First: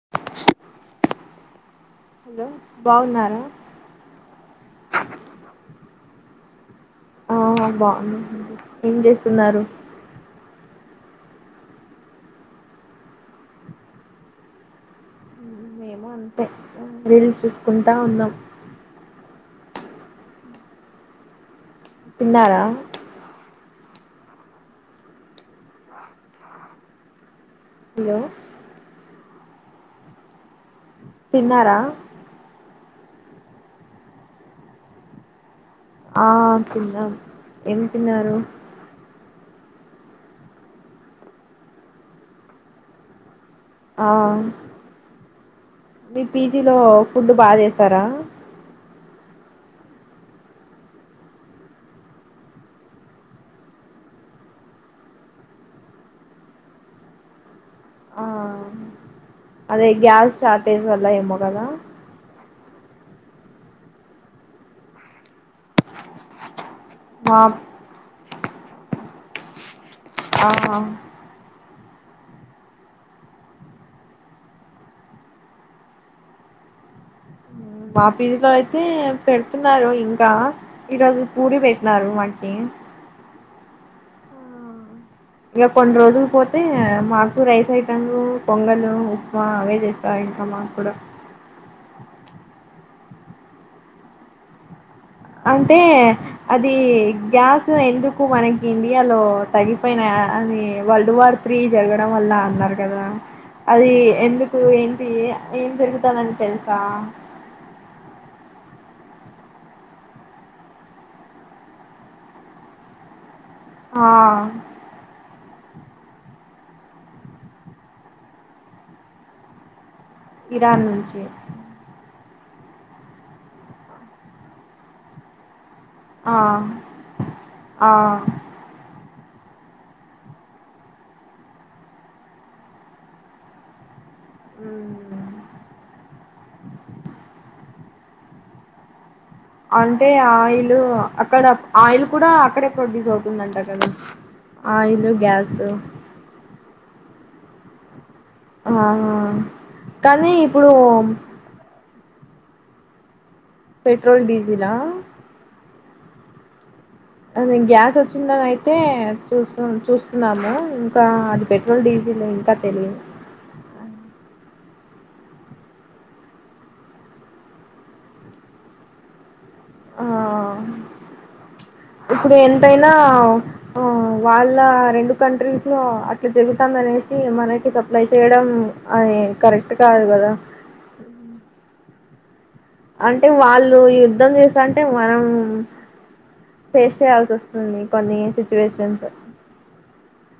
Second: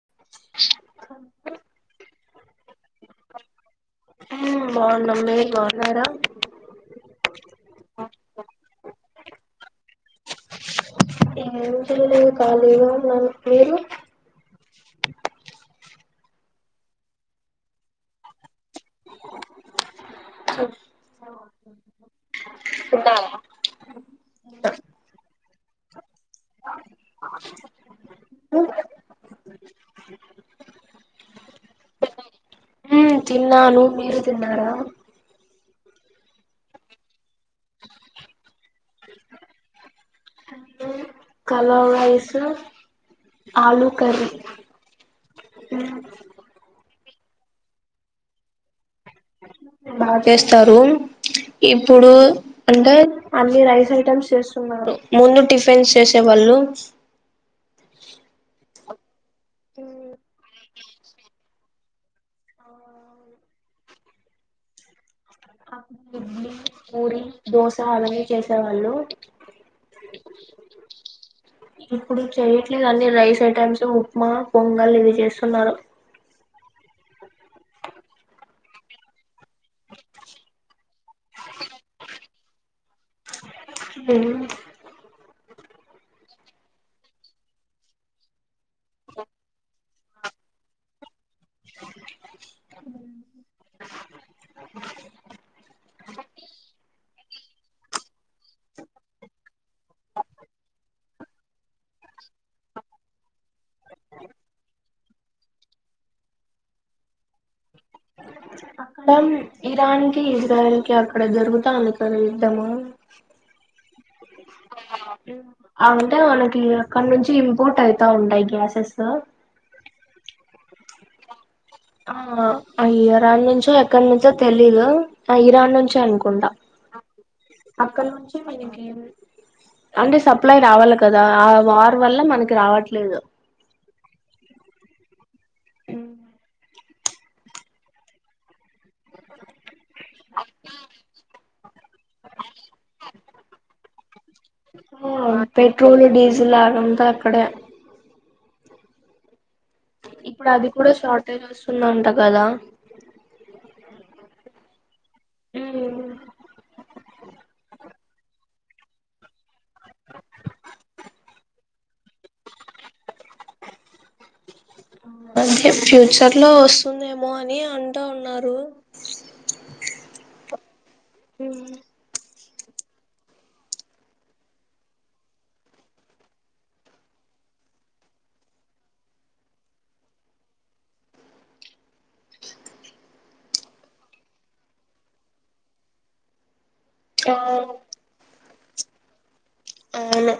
అ [inaudible] hello బాగున్నారా మ్మ్ బాగున్నాం మీరు బాగున్నారా ఆ బాగున్నామండి ఏం చేస్తున్నారు ఏం చేలేదు కాాలీగా ఉన్నాను మీరు మేము అంతే రీలు చూసుకుంటా ఉన్నాం చెప్ తిన్నారా [inaudible] హలో తిన్నారా నేన్ తిన్నాను మీరు తిన్నారా ఆ తిన్నం ఏం తిన్నారు కలర్ రైస్ ఆలూ ఆ కర్రీ మీ పిజిలో ఫుడు బా చేస్తారా బాగ చేస్తారు ఇప్పుడు అంటే అన్ని రైస్ ఐటమ్స్ చేస్తున్నారు ముందు టిఫిన్స్ చేసేవారు హలో ఆ అదే గ్యాస్ షార్టేజు వల్ల ఏమో గదా ఇడ్లీ పూరి మా దోశ అవన్నీ చేసేవాళ్ళు ఆ ఇప్పుడు చెయట్లేదు అన్ని రైస్ ఐటెమ్స్ ఉప్మా పొంగల్ ఇవి చేస్తున్నారు మా పిజీ లో అయితే పెడుతున్నారు ఇంకా ఈరోజు పూరీ పెట్నరు మాకి [inaudible] హ్మ్మ్ ఇక కొన్ని రోజులు పోతే మాకు రైస్ ఐటమ్ పొంగలు ఉప్మా అవే చేస్తా ఇంకా మాకు కూడా అంటే అది గ్యాస్ ఎందుకు మనకి ఇండియాలో తగిపోయినా అని వరల్డ్ వార్ త్రీ జరగడం వల్ల అన్నారు కదా అది ఎందుకు ఏంటి ఏం జరుగుతానని తెలుసా అక్కడ ఇరాన్ కి ఇజ్రాయల్ కి అక్కడ జరుగుతాంది కదా యుద్ధం ఆ అంటే మనకి అక్కడ నుంచి ఇంపోర్ట్ అయితా ఉంటాయి గ్యాసెస్ ఇరాన్ నుంచి ఆ ఇరాన్ నుంచో ఎక్కడి నుంచో తెలీదు ఆ ఇరాన్ నుంచి ఆ అనుకుంటా ఆ అక్కడ నుంచి అంటే సప్లై రావాలి కదా ఆ వార్ వల్ల మనకి రావట్లేదు హ్మ్ అంటే ఆయిల్ అక్కడ ఆయిల్ కూడా అక్కడే ప్రొడ్యూస్ అవుతుందంట కదా ఆయిల్ గ్యాస్ ఫజు లాగా అంతా అక్కడే ఆ ఇప్పుడు అది కూడా షార్టేజ్ వస్తుందంట కదా పెట్రోల్ డీజిలా హ్మ్ అది గ్యాస్ వచ్చిందని అయితే చూ చూస్తున్నాము ఇంకా అది పెట్రోల్ డీజిల్ ఇంకా తెలియదు అంటే ఫ్యూచర్ లో వస్తుందేమో అని అంటూ ఉన్నారు ఆ ఇప్పుడు ఎంతైనా వాళ్ళ రెండు కంట్రీస్ లో అట్లా జరుగుతాంది అనేసి మనకి సప్లై చేయడం అది కరెక్ట్ కాదు కదా అంటే వాళ్ళు యుద్ధం చేస్త అంటే మనం ఫేస్ చేయాల్సి అవును వస్తుంది కొన్ని సిచ్యువేషన్స్ అవును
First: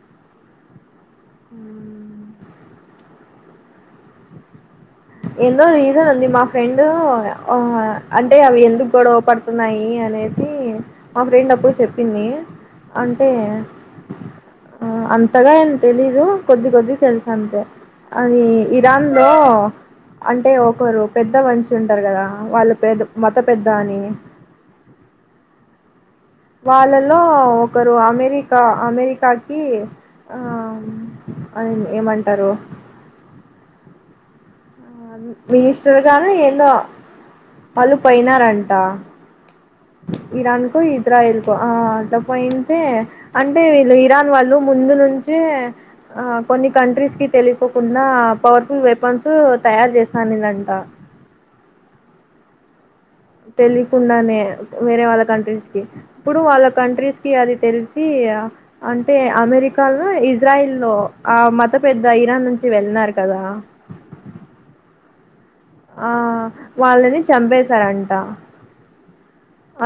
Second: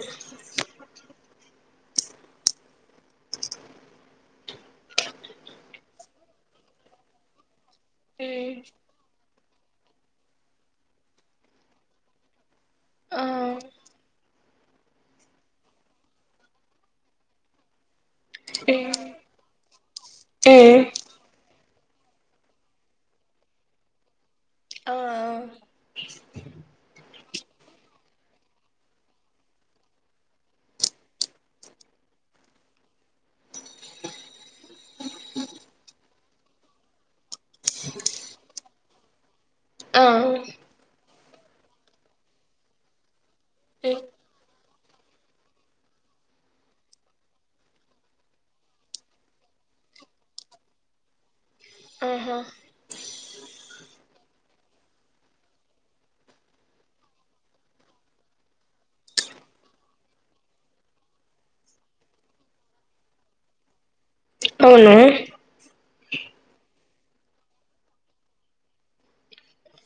ఎందో రీజన్ ఉంది మా ఫ్రెండ్ అంటే అవి ఎందుకు గొడవ పడుత వస్తున్నాయి అనేసి మా ఫ్రెండ్ అప్పుడు చెప్పింది ఆ అంటే ఆ అంతగా ఏం తెలీదు కొద్ది కొందిగా తెలుసు అంతే అది ఇరాన్ లో అంటే ఒకరు పెద్ద వా మనుషులు ఉంటారు కదా వాళ్ళు పెద్ద మత పెద్ద అని ఆ వాళ్ళలో ఒకరు అమెరికా అమెరికాకి ఆ అని ఏమంటారు కానీ ఏందో వాళ్ళు పోయినారంట ఇరాన్కో ఇజ్రాయిల్ కు ఆలా పోయంటే ఏంటే అంటే వీళ్ళు ఇరాన్ వాళ్ళు ముందు నుంచే ఆ కొన్ని కంట్రీస్ కి తెలియకుండా పవర్ఫుల్ వెపన్స్ తయారు చేశానుదంట ఆహా తెలియకుండానే వేరే వాళ్ళ కంట్రీస్ కి ఇప్పుడు వాళ్ళ కంట్రీస్ కి అది తెలిసి అంటే అమెరికాలో ఇజ్రాయిల్ లో ఆ మత పెద్ద ఇరాన్ నుంచి వెళ్ళన్నారు కదా కదా అవును ఆ వాళ్ళని చంపేశారంట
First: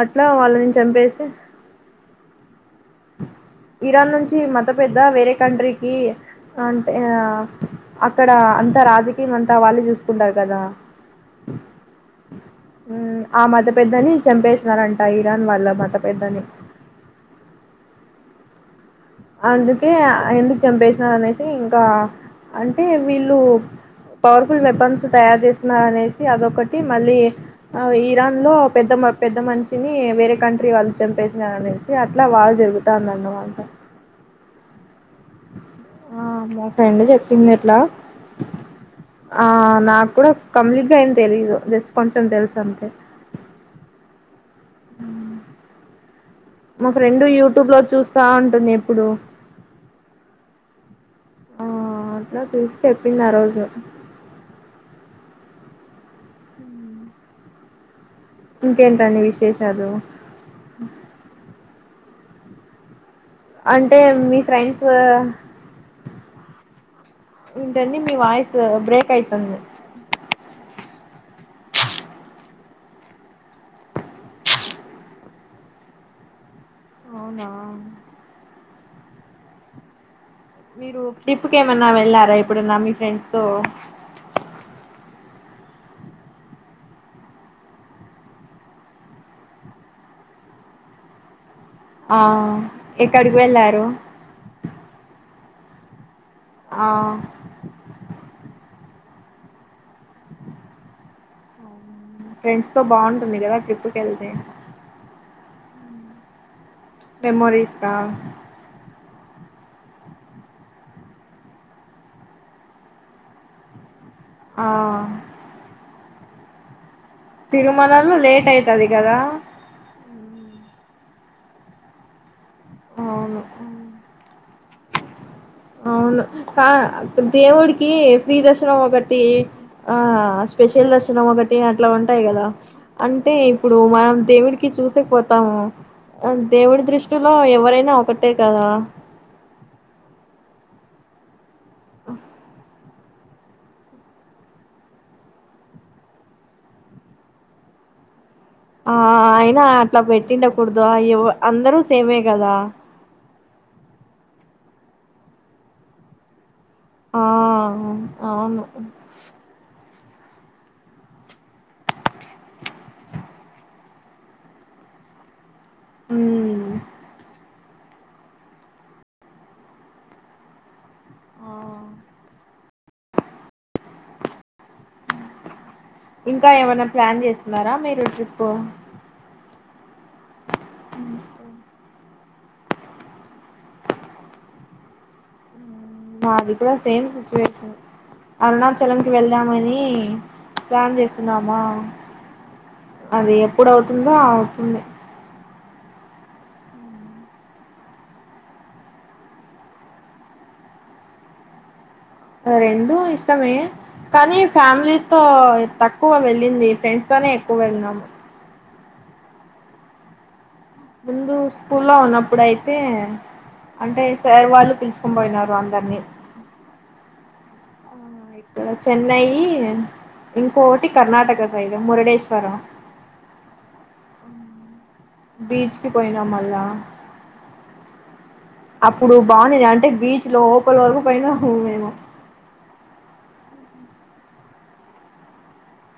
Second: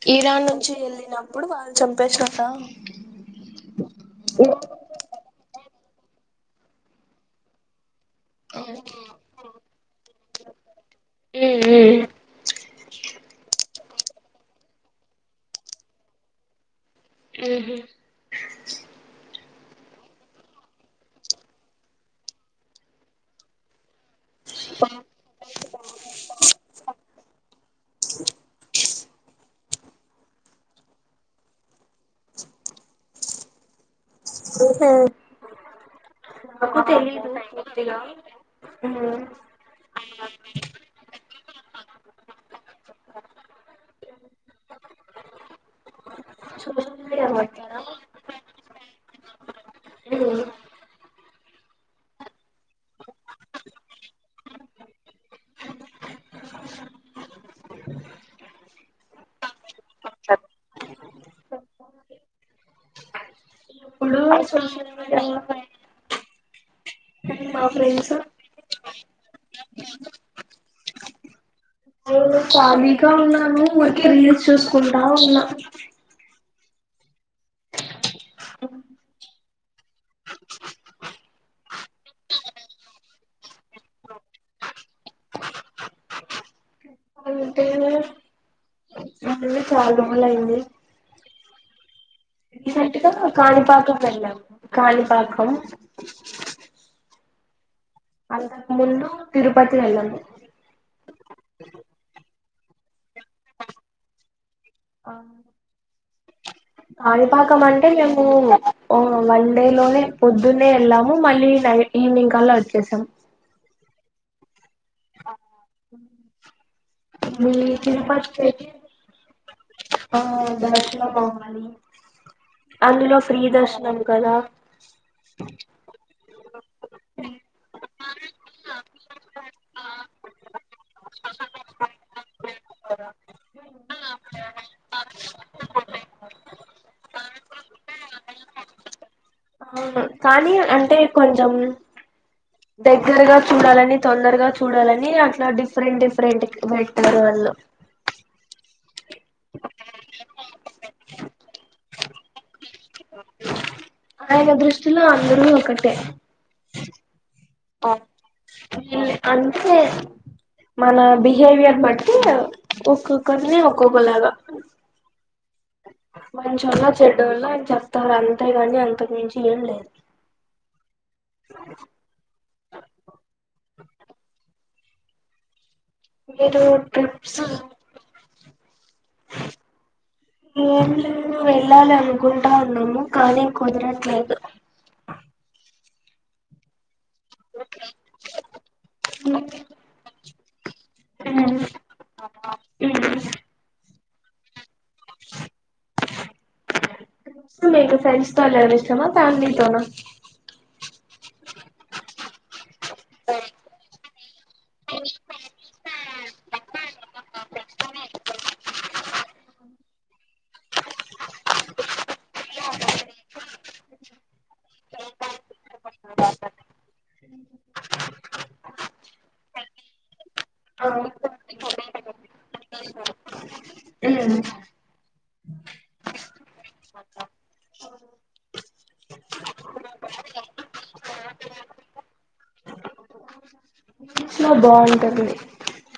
అట్లా ఇరాన్ నుంచి వాళ్ళని చంపేసి వెళ్ళినప్పుడు వాళ్ళు చంపే [unintelligible] ఇరాన్ నుంచి మత పెద్ద వేరే కంట్రీకి అంటే అక్కడ అంతా రాజకీయం అంతా వాళ్ళు చూసుకుంటారు కదా ఆ మత పెద్దని చంపేసినారంట ఇరాన్ వాళ్ళ మత పెద్దని ఆహ అందుకే ఎందుకు చంపేసినారు అనేసి ఇంకా అంటే వీళ్ళు పవర్ఫుల్ మబన్స్ తయారు చేస్తున్నారు అనేసి అదొకటి మళ్ళీ ఆ ఇరాన్ లో పెద్ద పెద్ద మనిషిని వేరే కంట్రీ వాళ్ళు చంపేసిన అనేసి అట్లా వార్ జరుగుతందన్నమాట ఆ అమ్మో నాకు ఫ్రెండ్ తెలీదు చెప్పింది ఎట్లా పూర్తిగా ఆ నాకు కూడా కంప్లీట్ గా అయిం తెలీదు జస్ట్ కొంచెం తెలుసు అంతే హహ మా సోషల్ ఫ్రెండ్ మీడియా యూట్యూబ్ లో వాడతారా చూస్తా ఉంటుంది ఎప్పుడు ఆ అట్లా చూసి చెప్పింది ఆ రోజు ఇంకేంటండి విశేషాలు అంటే ఇప్పుడు మీ ఫ్రెండ్స్ సోషల్ మీడియాలో మా ఏంటండి మీ ఫ్రెండ్స్ వాయిస్ బ్రేక్ అయితుంది నేను ఖాళీగా ఉన్నాము మనళకి రీల్స్ చూసుకుంటా ఉన్నా అవునా మీరు ట్రిప్ క ఏమన్నా వెళ్ళారా ఇప్పుడున్న మీ ఫ్రెండ్స్ తో అంటే చాలా రోజులు అయింది ఆహ కాణిపాకం అన్నా కానీపాకం ఆహ అందుకు ముందు తిరుపతి వెళ్ళము ఫ్రెండ్స్ తో బాగుంటుంది కదా ట్రిప్ క వెళ్తే ఆ, కాణిపాకం మెమోరీస్ అంటే గా మేము ఓ వన్ డే లోనే పొద్దున్న వెళ్ళాము మళ్ళీ నై ఈవినింగ్ కల్లా వచ్చేసాము ఆహ మీ తిన ప లేట్ అయితది కదా ద వాలి అందులో ఫీ అవును దర్శనం కదా అవును కా దేవుడికి స్్రీ దర్శనం ఒకటి ఆ స్పెషల్ దర్శనం ఒకటి అట్లా ఉంటాయి కదా అ అంటే ఇప్పుడు మనం దేవుడికి చూసే పోతాము అ దేవుడి దృష్టిలో ఎవరైనా ఒకటే కదా ఆ కానీ అంటే కొంచెం ఆహ దగ్గరగా చూడాలని తొందరగా చూడాలని అట్లా డిఫరెంట్ డిఫరెంట్ పెట్టారు వాళ్ళు ఆ అయినా అట్లా పెట్టిండకూడదువ అందరూ సేమే కదా అలాగ దృష్టిలో అందరూ ఒకటే ఆ ఆ అవును ఇ అంతే మన బిహేవియర్ బట్టి ఒక్కొక్కరిని ఒక్కొక్కలాగా ఉమ్ మంచిోళ చెడ వాళ్ళ అని చెప్తారు అంతేగాని అంతకు మించి ఏం లేదు ఇంకా మీరు ఏమైనా ప్లాన్ ట్రిప్స్ చేస్తున్నారా మీరు ట్రిప్ ఏ వెళ్ళాల కుంటడా ఉన్నాము కానీం కుదరట్లేదు మాది కూడా సేమ్ సచువేషన్ అరుణాచలంకి వెళ్ళామని ప్లాన్ చేస్తున్నామా అది ఎప్పుడు అవుతుందో అవుతుంది మీకు ఫ్రెండ్స్ తో ఉండడం ఇష్టమా ఫ్యామిలీతోనా రెండు ఇష్టమే కానీ ఫ్యామిలీస్ తో తక్కువ వెళ్ళింది ఫ్రెండ్స్ తోనే ఎక్కువ వెళ్నాము ముందు స్కూల్ లో ఉన్నప్పుడు అయితే అంటే సార్ వాళ్ళు పిల్చుకొని పోయినారు అందరినీ ఆ, ఇక్కడ చెన్నై ఇంకోకటి కర్ణాటక సైడ్ మురడేశ్వరం ఊ బీచ్కి పోయినా మళ్ళా అప్పుడు బాగుంది అంటే బీచ్ లో పలి వరకు పోనాము మేము చాల బాగుంటది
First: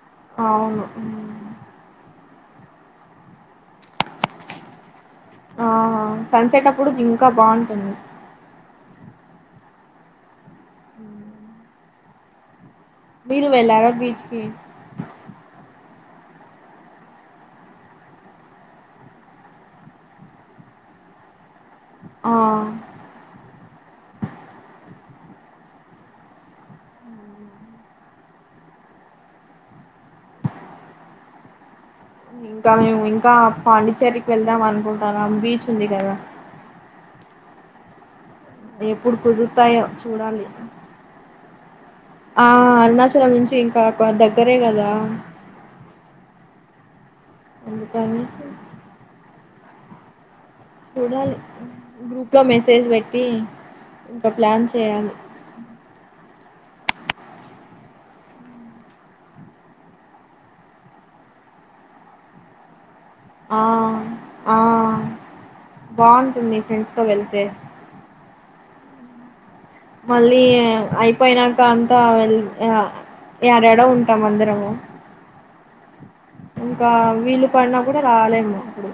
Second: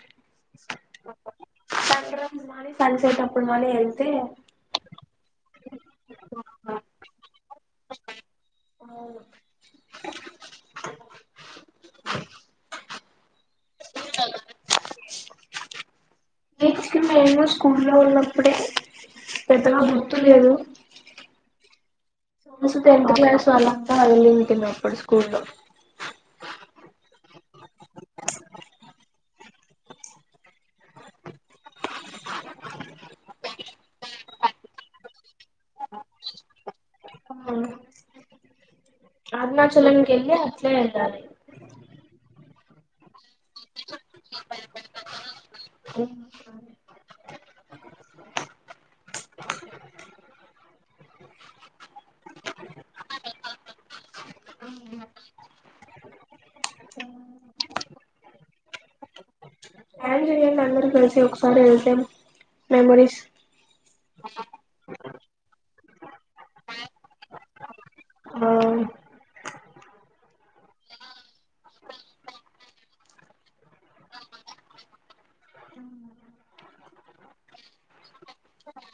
అవును [unintelligible] సన్సేటప్పుడు మళ్ళ వెళ్తే ఆ సన్సెట్ అప్పుడు ఇంకా బాగుంటుంది మీరు వెేళ్ళారా బీచ్ కి [unintelligible] స్కూల్లో ఉన్నప్పుడే పెద్దగా గుర్తు లేదు ఆ టెన్త్ క్లాస్ వాళ్ళంతా వెళ్ళింటిమి స్కూల్ లో ఇంకా మేము ఇంకా పాండిచ్చేరికి వెళ్దాం అనుకుంటాను బీచ్ ఉంది కదా ఎప్పుడు కుదురుతాయో అరుణాచలంకి వెళ్ళి చూడాలి అట్లే వెళ్ళాలి ఆ అరుణాచలం నుంచి ఇంకా దగ్గరే కదా ఎందుకని చూడాలి గ్రూప్ లో మెసేజ్ పెట్టి ఇంకా ప్లాన్ చేయాలి ప్లాన్ చేయండి అందరు ఒకసారి అతే మెమోరీస్ ఆ ఆ బాగుంటుంది ఫ్రెండ్స్ తో వెళ్తే ఆ మళ్ళీ అయిపోయినాక అంతా వె ఆ ఏడేడో ఉంటాం అందరము ఇంకా వీలు పడినా కూడా రాలేము ఇప్పుడు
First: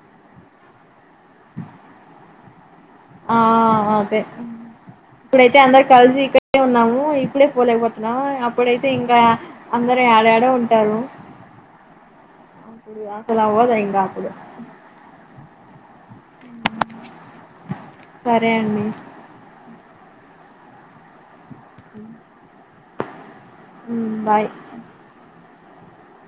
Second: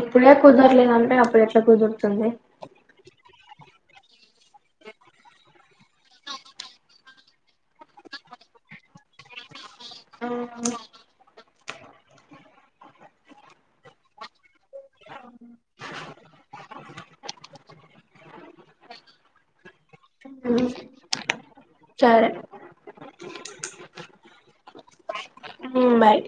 ఇప్పుడే కుదరలేదంటే అప్పుడు ఎట్లా కుదురుతుంది ఆ అదే ఇప్పుడైతే అందరు కలిసి ఇక్కడే ఉన్నాము ఇప్పుడే పోలేకపోతున్నాము అప్పుడైతే ఇంకా అందరు యాడ యాడో ఉంటారు అప్పుడు అసలు అవ్వదు ఇంకాప్పుడు సరే అండి సరే ఊ బాయ్ ఊ బాయ్